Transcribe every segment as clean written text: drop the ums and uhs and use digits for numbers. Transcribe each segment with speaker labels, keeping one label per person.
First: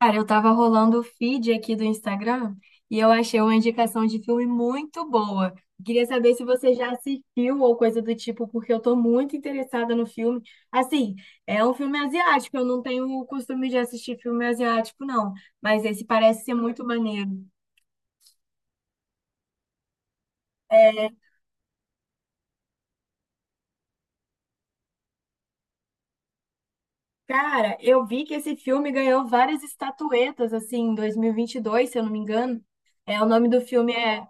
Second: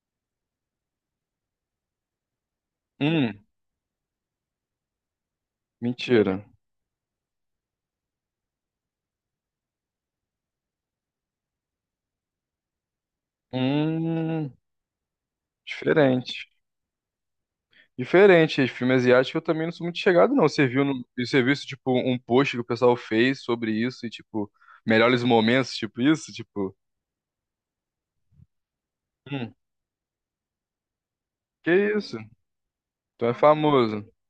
Speaker 1: Cara, eu tava rolando o feed aqui do Instagram e eu achei
Speaker 2: Hum,
Speaker 1: uma indicação de filme muito boa. Queria saber se
Speaker 2: mentira.
Speaker 1: você já assistiu ou coisa do tipo, porque eu tô muito interessada no filme. Assim, é um filme asiático, eu não tenho o costume de assistir filme
Speaker 2: Hum,
Speaker 1: asiático, não, mas esse parece
Speaker 2: diferente.
Speaker 1: ser muito maneiro.
Speaker 2: Diferente, esse filme asiático eu também não sou muito chegado, não. Você viu, no,
Speaker 1: É,
Speaker 2: você viu isso, tipo, um post que o pessoal fez sobre isso e, tipo, melhores momentos, tipo isso? Tipo,
Speaker 1: cara, eu vi que esse filme ganhou
Speaker 2: hum,
Speaker 1: várias estatuetas, assim, em dois, mil e vinte e
Speaker 2: que
Speaker 1: dois, se eu não
Speaker 2: isso?
Speaker 1: me engano. É, o
Speaker 2: Então é
Speaker 1: nome do filme
Speaker 2: famoso.
Speaker 1: é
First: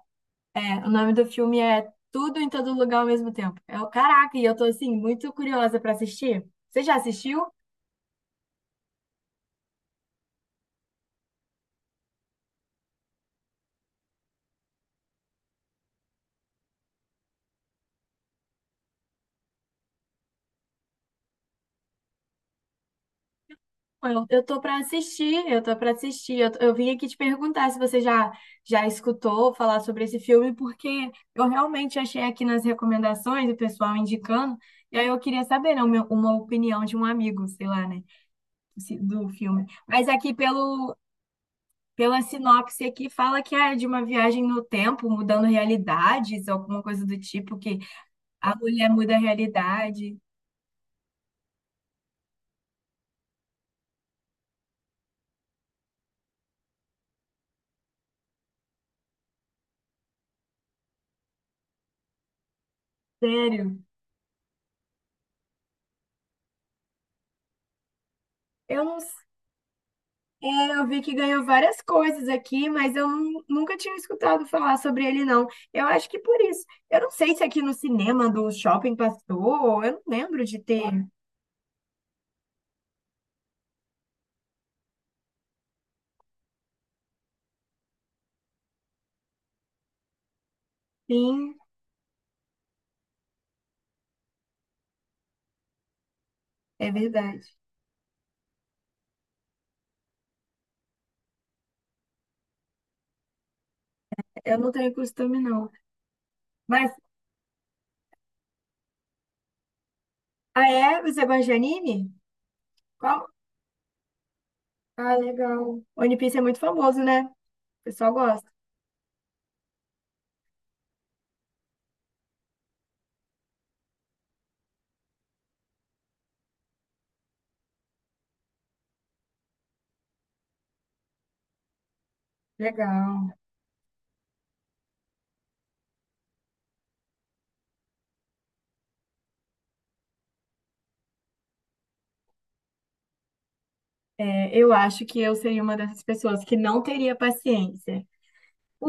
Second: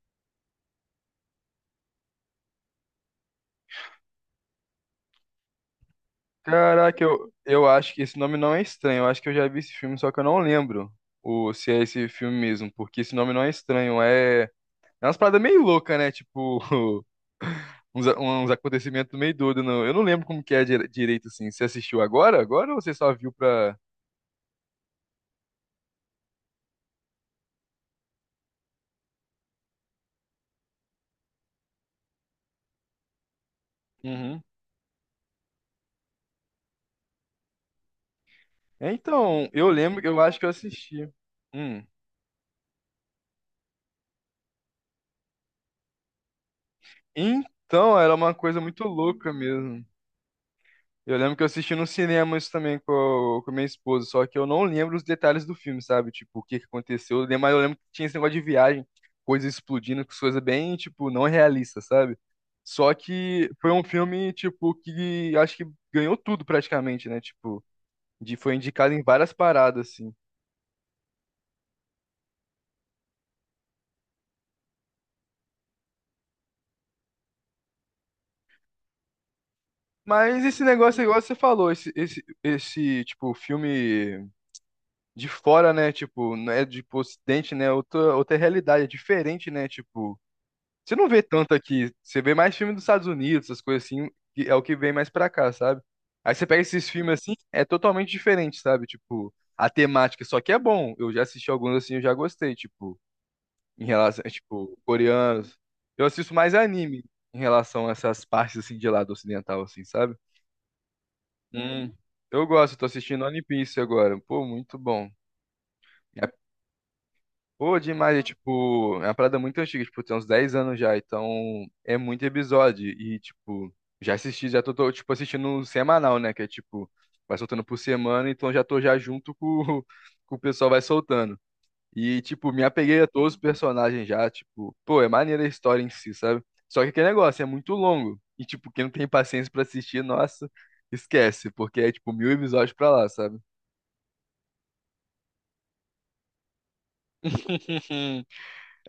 Speaker 1: É, o nome do filme é Tudo em Todo Lugar ao Mesmo Tempo. É o caraca, e eu tô assim muito curiosa pra assistir. Você já
Speaker 2: Caraca, eu,
Speaker 1: assistiu?
Speaker 2: eu acho que esse nome não é estranho. Eu acho que eu já vi esse filme, só que eu não lembro se é esse filme mesmo, porque esse nome não é estranho. É umas paradas meio louca, né? Tipo, uns acontecimentos meio doidos, não. Eu não lembro como que é direito, assim. Você assistiu agora? Agora ou você só viu pra.
Speaker 1: Eu tô pra assistir, eu tô pra assistir. Eu vim aqui te perguntar se você já escutou falar sobre esse filme, porque eu realmente achei aqui nas recomendações o pessoal
Speaker 2: Uhum.
Speaker 1: indicando, e aí eu queria saber, né, uma opinião de um amigo, sei lá, né,
Speaker 2: É,
Speaker 1: do
Speaker 2: Então,
Speaker 1: filme.
Speaker 2: eu lembro,
Speaker 1: Mas
Speaker 2: eu
Speaker 1: aqui
Speaker 2: acho que eu
Speaker 1: pelo
Speaker 2: assisti. Hum.
Speaker 1: Pela sinopse aqui fala que é de uma viagem no tempo, mudando realidades, alguma coisa do tipo que
Speaker 2: Então, era uma
Speaker 1: a
Speaker 2: coisa muito
Speaker 1: mulher muda a
Speaker 2: louca mesmo.
Speaker 1: realidade.
Speaker 2: Eu lembro que eu assisti no cinema isso também com minha esposa, só que eu não lembro os detalhes do filme, sabe? Tipo, o que que aconteceu. Mas eu lembro que tinha esse negócio de viagem, coisa explodindo, coisa bem, tipo, não realista, sabe? Só que foi
Speaker 1: Sério.
Speaker 2: um filme, tipo, que acho que ganhou tudo praticamente, né? Tipo, foi
Speaker 1: Eu
Speaker 2: indicado
Speaker 1: não
Speaker 2: em
Speaker 1: s-
Speaker 2: várias paradas, assim.
Speaker 1: É, eu vi que ganhou várias coisas aqui, mas eu nunca tinha escutado falar sobre ele, não. Eu acho que por isso. Eu não sei se aqui no cinema do shopping passou, eu não
Speaker 2: Mas
Speaker 1: lembro de
Speaker 2: esse negócio,
Speaker 1: ter.
Speaker 2: igual você falou, esse, tipo, filme de fora, né? Tipo, não é de pro ocidente, né? É outra realidade, é diferente, né? Tipo, você não vê tanto
Speaker 1: Sim,
Speaker 2: aqui. Você vê mais filme dos Estados Unidos, essas coisas assim, que é o que vem mais pra cá, sabe? Aí você pega esses
Speaker 1: é
Speaker 2: filmes assim,
Speaker 1: verdade.
Speaker 2: é totalmente diferente, sabe? Tipo, a temática, só que é bom. Eu já assisti alguns assim, eu já gostei, tipo, em relação, é,
Speaker 1: Eu não
Speaker 2: tipo,
Speaker 1: tenho costume,
Speaker 2: coreanos.
Speaker 1: não.
Speaker 2: Eu assisto mais
Speaker 1: Mas,
Speaker 2: anime em relação a essas partes, assim, de lado ocidental, assim, sabe?
Speaker 1: ah, é? Você gosta de
Speaker 2: Hum.
Speaker 1: anime?
Speaker 2: Eu gosto, tô assistindo
Speaker 1: Qual?
Speaker 2: One Piece agora. Pô, muito bom.
Speaker 1: Ah, legal. One
Speaker 2: É,
Speaker 1: Piece é muito famoso, né? O
Speaker 2: pô,
Speaker 1: pessoal
Speaker 2: demais, é
Speaker 1: gosta.
Speaker 2: tipo, é uma parada muito antiga, tipo, tem uns 10 anos já, então é muito episódio. E, tipo, já assisti, já tô, tipo, assistindo um semanal, né? Que é tipo, vai soltando por semana, então já tô já junto com, com o pessoal vai soltando. E, tipo, me apeguei a
Speaker 1: Legal.
Speaker 2: todos os personagens já, tipo, pô, é maneira a história em si, sabe? Só que aquele negócio é muito longo. E, tipo, quem não tem paciência pra assistir, nossa, esquece, porque é, tipo, mil episódios pra lá, sabe?
Speaker 1: É, eu acho que eu seria uma dessas pessoas que não teria paciência.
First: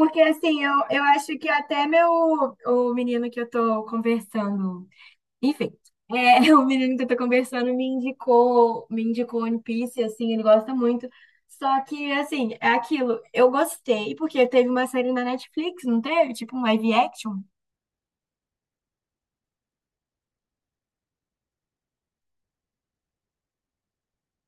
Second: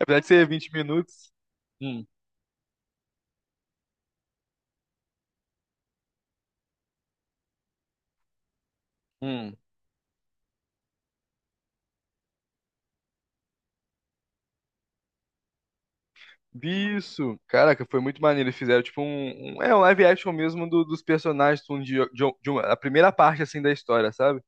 Speaker 2: Apesar de ser
Speaker 1: assim,
Speaker 2: 20
Speaker 1: eu
Speaker 2: minutos.
Speaker 1: acho que até
Speaker 2: Hum,
Speaker 1: meu o menino que eu tô conversando, enfim, é, o menino que eu tô conversando me indicou
Speaker 2: hum.
Speaker 1: One Piece, assim, ele gosta muito. Só que assim, é aquilo, eu gostei porque teve uma série na Netflix, não teve? Tipo um live
Speaker 2: vi
Speaker 1: action.
Speaker 2: Isso, caraca, foi muito maneiro. Eles fizeram tipo um live action mesmo dos personagens de, um- de uma- a primeira parte assim da história, sabe?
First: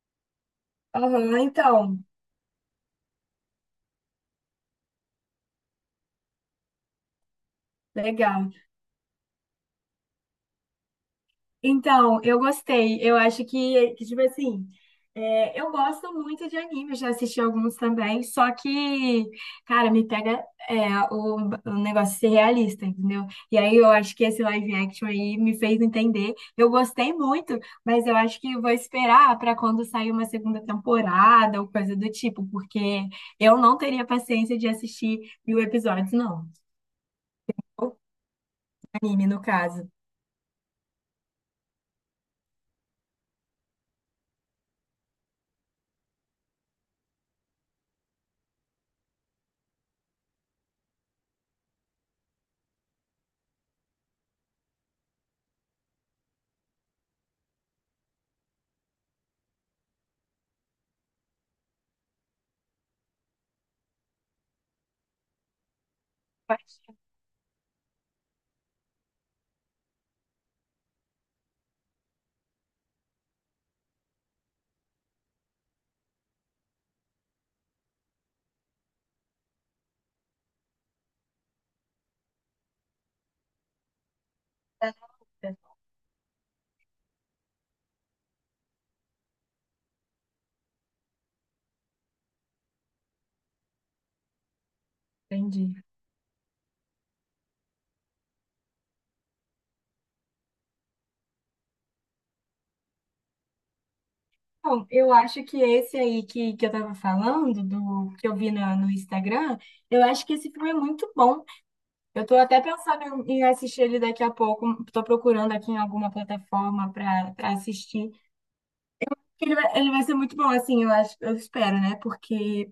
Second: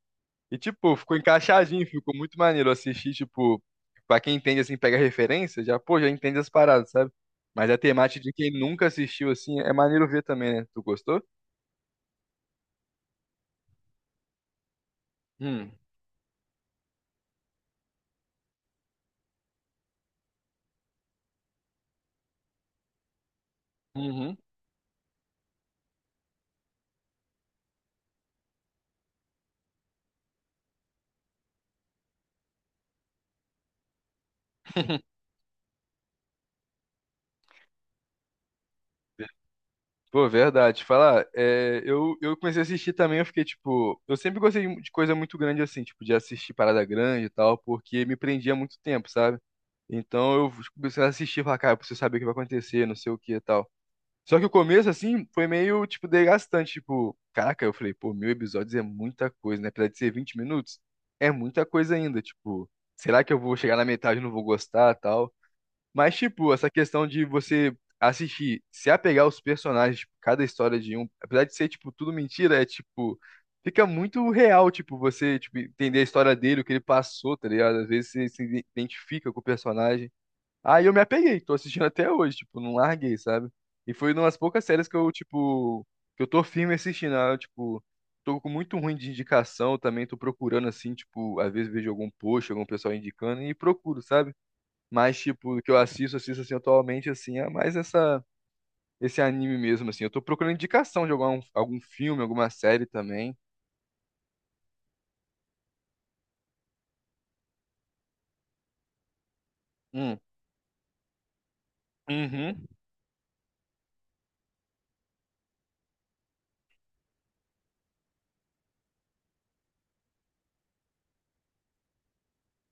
Speaker 2: E, tipo, ficou
Speaker 1: Aham,
Speaker 2: encaixadinho,
Speaker 1: então,
Speaker 2: ficou muito maneiro assistir, tipo, pra quem entende, assim, pega referência, já, pô, já entende as paradas, sabe? Mas a temática de quem
Speaker 1: legal.
Speaker 2: nunca assistiu, assim, é maneiro ver também, né? Tu gostou?
Speaker 1: Então, eu gostei. Eu acho que, tipo assim, é, eu
Speaker 2: Hum.
Speaker 1: gosto muito de anime, já assisti alguns também, só que, cara, me pega é, o negócio de ser realista, entendeu? E aí eu acho que
Speaker 2: Uhum.
Speaker 1: esse live action aí me fez entender. Eu gostei muito, mas eu acho que eu vou esperar para quando sair uma segunda temporada ou coisa do tipo, porque eu não teria paciência de assistir 1000 episódios, não. Ou anime, no caso.
Speaker 2: Pô, verdade. Falar, é, eu comecei a assistir também, eu fiquei, tipo, eu sempre gostei de coisa muito grande, assim, tipo, de assistir parada grande e tal, porque me prendia muito tempo, sabe? Então eu comecei a assistir, e falar, cara, eu preciso saber o que vai acontecer, não sei o que e tal. Só que o começo, assim, foi meio, tipo, desgastante. Tipo, caraca, eu falei, pô, mil episódios é muita coisa, né? Apesar de ser 20 minutos, é muita coisa ainda. Tipo, será que eu vou chegar na metade e não vou gostar tal? Mas, tipo, essa questão de você assistir, se apegar aos personagens, tipo, cada história de um, apesar de ser, tipo, tudo mentira, é, tipo, fica muito real, tipo, você, tipo, entender a história dele, o que ele passou, tá ligado? Às vezes você se identifica com o personagem. Aí eu me apeguei, tô assistindo até hoje, tipo, não larguei, sabe? E foi uma das poucas séries que eu tô firme assistindo. Ah, eu, tipo, tô com muito ruim de indicação também, tô procurando assim, tipo, às vezes vejo algum post, algum pessoal indicando e procuro, sabe? Mas, tipo, o que
Speaker 1: Entendi.
Speaker 2: eu assisto assim atualmente, assim, é mais essa, esse anime mesmo, assim. Eu tô procurando indicação de algum filme, alguma série também.
Speaker 1: Então, eu acho que esse aí que eu tava falando, do que eu vi no Instagram, eu
Speaker 2: Hum,
Speaker 1: acho que esse filme é muito bom. Eu tô até
Speaker 2: uhum,
Speaker 1: pensando em assistir ele daqui a pouco. Tô procurando aqui em alguma plataforma para pra assistir. Ele vai ser muito bom, assim, eu acho, eu espero, né? Porque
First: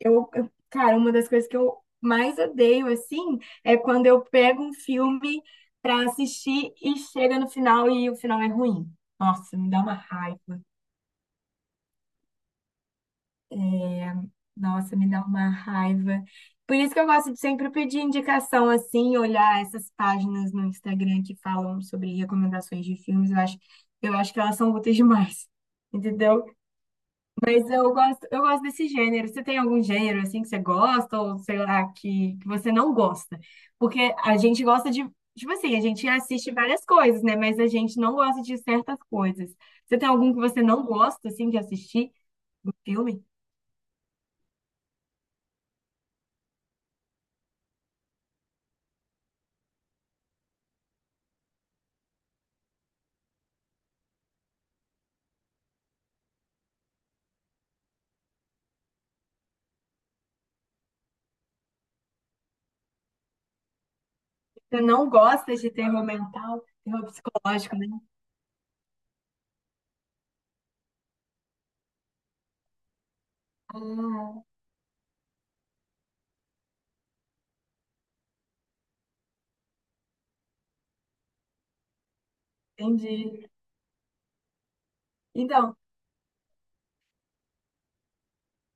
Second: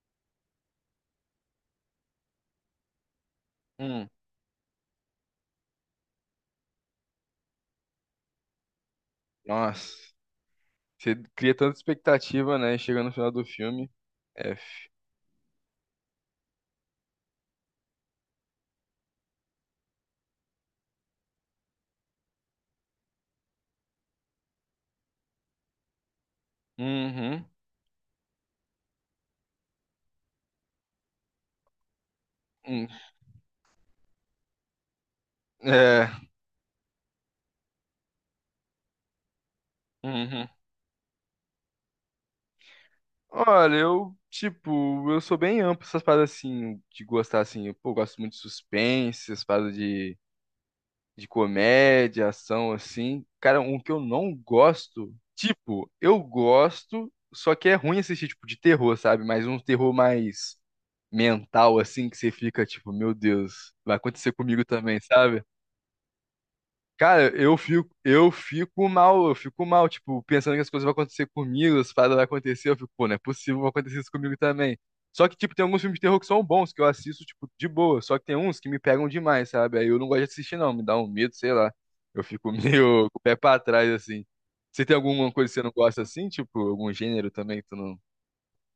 Speaker 1: cara, uma das coisas que eu mais odeio, assim, é quando
Speaker 2: hum.
Speaker 1: eu pego um filme para assistir e chega no final e o final é ruim. Nossa, me dá uma
Speaker 2: Nossa,
Speaker 1: raiva.
Speaker 2: você cria tanta expectativa, né? Chega no final do filme. F.
Speaker 1: Nossa, me dá uma raiva. Por isso que eu gosto de sempre pedir indicação assim, olhar essas páginas no Instagram que falam sobre recomendações de filmes, eu acho que elas são úteis demais. Entendeu?
Speaker 2: Uhum.
Speaker 1: Mas eu gosto desse gênero. Você tem algum gênero assim que você gosta ou sei lá que você
Speaker 2: Hum,
Speaker 1: não gosta? Porque a gente gosta de, tipo assim, a gente
Speaker 2: É.
Speaker 1: assiste várias coisas, né? Mas a gente não gosta de certas coisas. Você tem algum que
Speaker 2: Uhum.
Speaker 1: você não gosta assim de assistir no filme?
Speaker 2: Olha, eu sou bem amplo essas paradas assim, de gostar assim. Eu, pô, gosto muito de suspense, essas paradas de, comédia, ação, assim. Cara, um que eu não gosto, tipo, eu gosto, só que é ruim assistir, tipo, de terror, sabe? Mas um terror mais mental, assim, que você fica, tipo, meu Deus, vai acontecer comigo
Speaker 1: Você
Speaker 2: também,
Speaker 1: não
Speaker 2: sabe?
Speaker 1: gosta de terror mental, terror
Speaker 2: Cara,
Speaker 1: psicológico, né?
Speaker 2: eu fico mal, tipo, pensando que as coisas vão acontecer comigo, as paradas vão acontecer, eu fico, pô, não é possível, vai acontecer isso comigo
Speaker 1: Ah,
Speaker 2: também. Só que, tipo, tem alguns filmes de terror que são bons, que eu assisto, tipo, de boa, só que tem uns que me pegam demais, sabe? Aí eu não gosto de assistir, não, me dá um medo, sei lá. Eu fico meio com o pé
Speaker 1: entendi.
Speaker 2: pra trás, assim. Você tem alguma coisa que você não
Speaker 1: Então,
Speaker 2: gosta assim, tipo, algum gênero também que tu não, tu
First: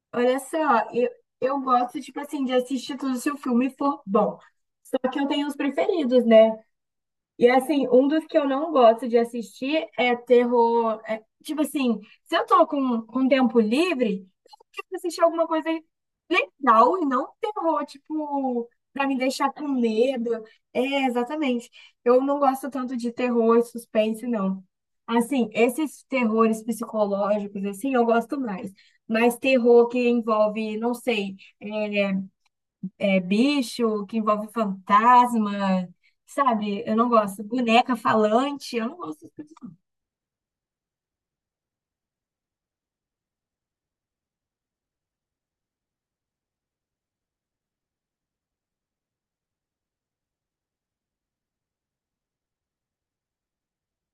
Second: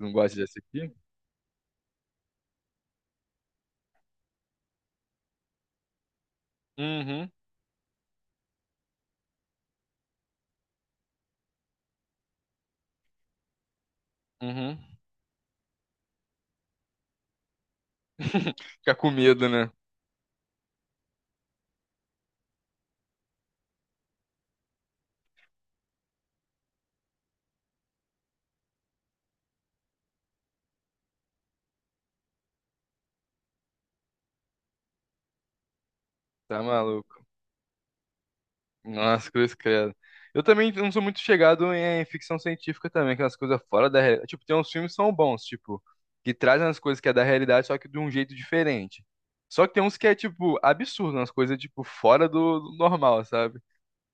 Speaker 2: não gosta
Speaker 1: olha
Speaker 2: de
Speaker 1: só,
Speaker 2: assistir?
Speaker 1: eu, eu gosto, tipo assim, de assistir tudo se o filme for bom. Só que eu tenho os preferidos, né?
Speaker 2: Uhum,
Speaker 1: E assim, um dos que eu não gosto de assistir é terror. É, tipo assim, se eu tô com tempo livre,
Speaker 2: uhum.
Speaker 1: quero assistir alguma coisa legal e não terror, tipo,
Speaker 2: Fica
Speaker 1: pra
Speaker 2: com
Speaker 1: me
Speaker 2: medo,
Speaker 1: deixar com
Speaker 2: né?
Speaker 1: medo. É, exatamente. Eu não gosto tanto de terror e suspense, não. Assim, esses terrores psicológicos, assim, eu gosto mais. Mas terror que envolve, não sei, é, bicho, que envolve fantasma,
Speaker 2: Tá
Speaker 1: sabe? Eu não
Speaker 2: maluco.
Speaker 1: gosto. Boneca falante, eu não gosto.
Speaker 2: Nossa,
Speaker 1: Dessas
Speaker 2: cruz
Speaker 1: coisas.
Speaker 2: credo. Eu também não sou muito chegado em ficção científica também, aquelas coisas fora da realidade. Tipo, tem uns filmes que são bons, tipo, que trazem as coisas que é da realidade, só que de um jeito diferente. Só que tem uns que é, tipo, absurdo, umas coisas, tipo, fora do normal, sabe?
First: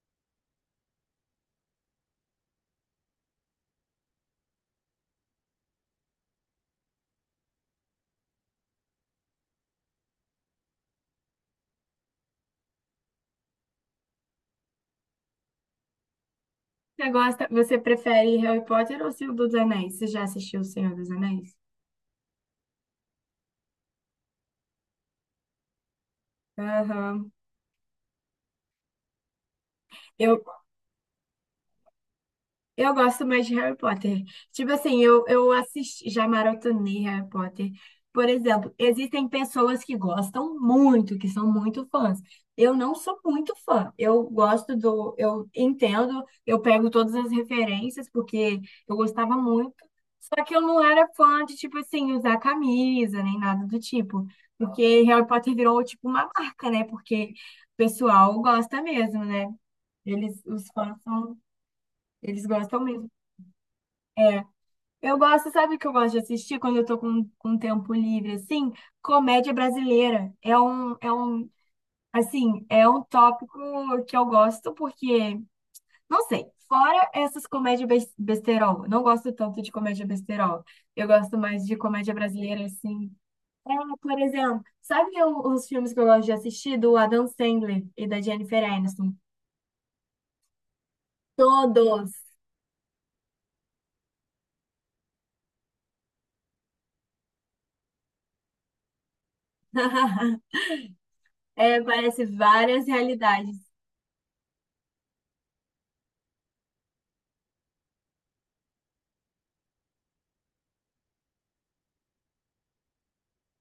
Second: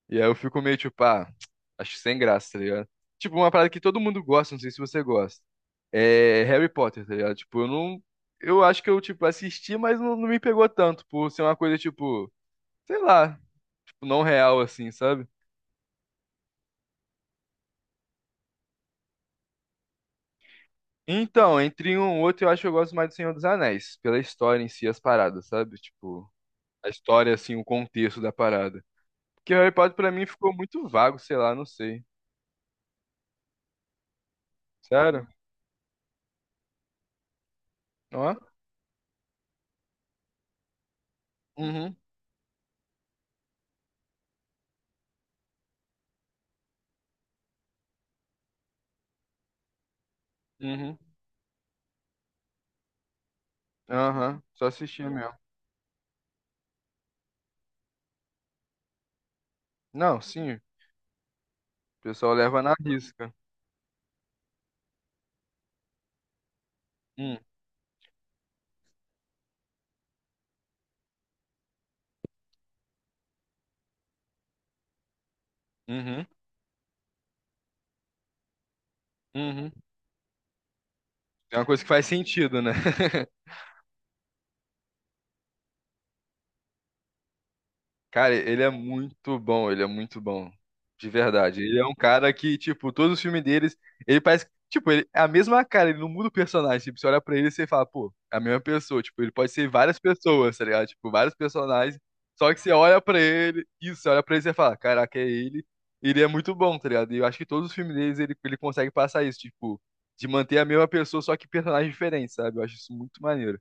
Speaker 2: E aí eu fico meio, tipo, ah, acho que sem graça, tá ligado? Tipo, uma parada que todo mundo gosta, não sei se você gosta. É Harry Potter, tá ligado? Tipo, eu não. Eu acho que eu, tipo, assisti, mas não, não me pegou tanto, por ser uma coisa, tipo, sei lá, tipo, não real, assim, sabe?
Speaker 1: Você gosta, você prefere Harry Potter ou Senhor dos Anéis? Você já assistiu o Senhor dos Anéis?
Speaker 2: Então, entre um e outro, eu acho que eu gosto mais do Senhor dos Anéis, pela história em si, as paradas, sabe? Tipo, a
Speaker 1: Aham.
Speaker 2: história, assim, o contexto da parada. Porque Harry Potter, pra mim,
Speaker 1: Eu,
Speaker 2: ficou muito vago, sei lá, não sei.
Speaker 1: Eu gosto mais de Harry Potter. Tipo assim, eu,
Speaker 2: Sério?
Speaker 1: eu assisti, já maratonei Harry Potter. Por
Speaker 2: Ó?
Speaker 1: exemplo, existem pessoas que gostam muito, que são muito
Speaker 2: Uhum,
Speaker 1: fãs. Eu não sou muito fã. Eu gosto do, eu entendo, eu pego todas as referências, porque eu gostava muito. Só que eu não
Speaker 2: uhum,
Speaker 1: era fã de, tipo assim, usar camisa, nem nada do tipo.
Speaker 2: aham, só
Speaker 1: Porque
Speaker 2: assistir
Speaker 1: Harry
Speaker 2: mesmo.
Speaker 1: Potter virou, tipo, uma marca, né? Porque o pessoal gosta mesmo, né?
Speaker 2: Não,
Speaker 1: Eles,
Speaker 2: sim, o
Speaker 1: os fãs são,
Speaker 2: pessoal
Speaker 1: eles
Speaker 2: leva na
Speaker 1: gostam mesmo.
Speaker 2: risca.
Speaker 1: Eu gosto, sabe o que eu gosto de assistir quando eu tô
Speaker 2: Hum,
Speaker 1: com tempo livre, assim? Comédia brasileira. Assim, é um tópico que eu gosto porque, não
Speaker 2: uhum,
Speaker 1: sei, fora essas comédias besterol, eu não gosto tanto
Speaker 2: uhum.
Speaker 1: de comédia besterol. Eu gosto
Speaker 2: É
Speaker 1: mais
Speaker 2: uma
Speaker 1: de
Speaker 2: coisa que faz
Speaker 1: comédia
Speaker 2: sentido,
Speaker 1: brasileira,
Speaker 2: né?
Speaker 1: assim. É, por exemplo, sabe os filmes que eu gosto de assistir do Adam Sandler e da
Speaker 2: Cara, ele
Speaker 1: Jennifer
Speaker 2: é
Speaker 1: Aniston?
Speaker 2: muito bom, ele é muito bom. De verdade. Ele é um
Speaker 1: Todos!
Speaker 2: cara que, tipo, todos os filmes deles, ele parece, tipo, ele é a mesma cara, ele não muda o personagem. Tipo, você olha pra ele e você fala, pô, é a mesma pessoa. Tipo, ele pode ser várias pessoas, tá ligado? Tipo, vários
Speaker 1: É,
Speaker 2: personagens.
Speaker 1: parece
Speaker 2: Só que você
Speaker 1: várias
Speaker 2: olha pra ele,
Speaker 1: realidades.
Speaker 2: isso, você olha pra ele e você fala, caraca, é ele. Ele é muito bom, tá ligado? E eu acho que todos os filmes deles ele consegue passar isso, tipo, de manter a mesma pessoa, só que personagens diferentes, sabe? Eu acho isso muito maneiro.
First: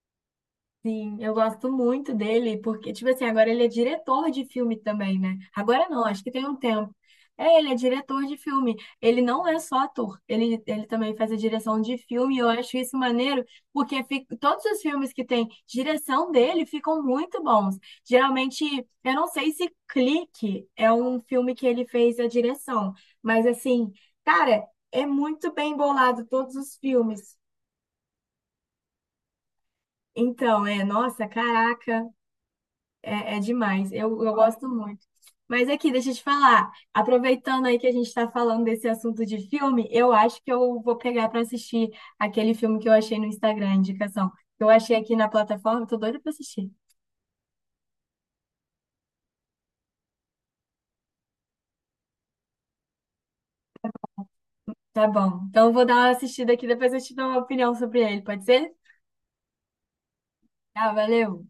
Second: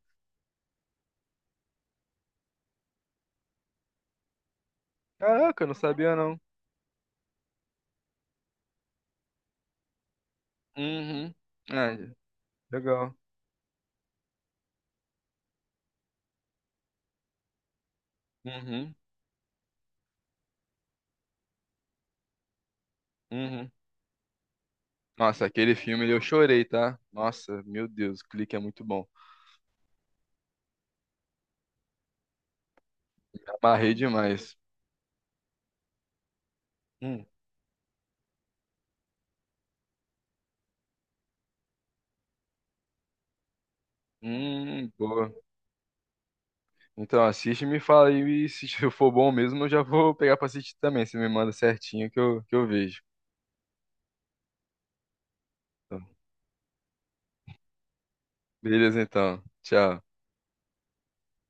Speaker 1: Sim, eu gosto muito dele, porque, tipo assim, agora ele é diretor de filme também, né?
Speaker 2: Caraca, eu não
Speaker 1: Agora não,
Speaker 2: sabia
Speaker 1: acho que
Speaker 2: não.
Speaker 1: tem um tempo. É, ele é diretor de filme. Ele não é só ator, ele também faz
Speaker 2: Uhum.
Speaker 1: a direção
Speaker 2: Ah,
Speaker 1: de filme, e eu acho isso
Speaker 2: legal.
Speaker 1: maneiro, porque todos os filmes que tem direção dele ficam muito bons. Geralmente,
Speaker 2: Uhum.
Speaker 1: eu não sei se Clique é um filme que ele fez a direção, mas
Speaker 2: Uhum.
Speaker 1: assim, cara, é
Speaker 2: Nossa,
Speaker 1: muito
Speaker 2: aquele
Speaker 1: bem
Speaker 2: filme eu
Speaker 1: bolado todos
Speaker 2: chorei,
Speaker 1: os
Speaker 2: tá?
Speaker 1: filmes.
Speaker 2: Nossa, meu Deus, o Clique é muito bom.
Speaker 1: Então, é, nossa, caraca. É, é
Speaker 2: Me
Speaker 1: demais,
Speaker 2: Amarrei
Speaker 1: eu
Speaker 2: demais.
Speaker 1: gosto muito. Mas aqui, deixa eu te falar,
Speaker 2: Hum,
Speaker 1: aproveitando aí que a gente está falando desse assunto de filme, eu acho que eu vou pegar para assistir aquele filme que eu achei no Instagram, indicação, que eu achei aqui na
Speaker 2: boa.
Speaker 1: plataforma, tô doida para assistir.
Speaker 2: Então assiste e me fala aí, e se for bom mesmo, eu já vou pegar pra assistir também. Você me manda certinho que eu vejo.
Speaker 1: Tá bom, então eu vou dar
Speaker 2: Então,
Speaker 1: uma assistida aqui, depois eu te dou uma opinião sobre ele, pode ser?
Speaker 2: beleza, então. Tchau.
Speaker 1: Tá, valeu!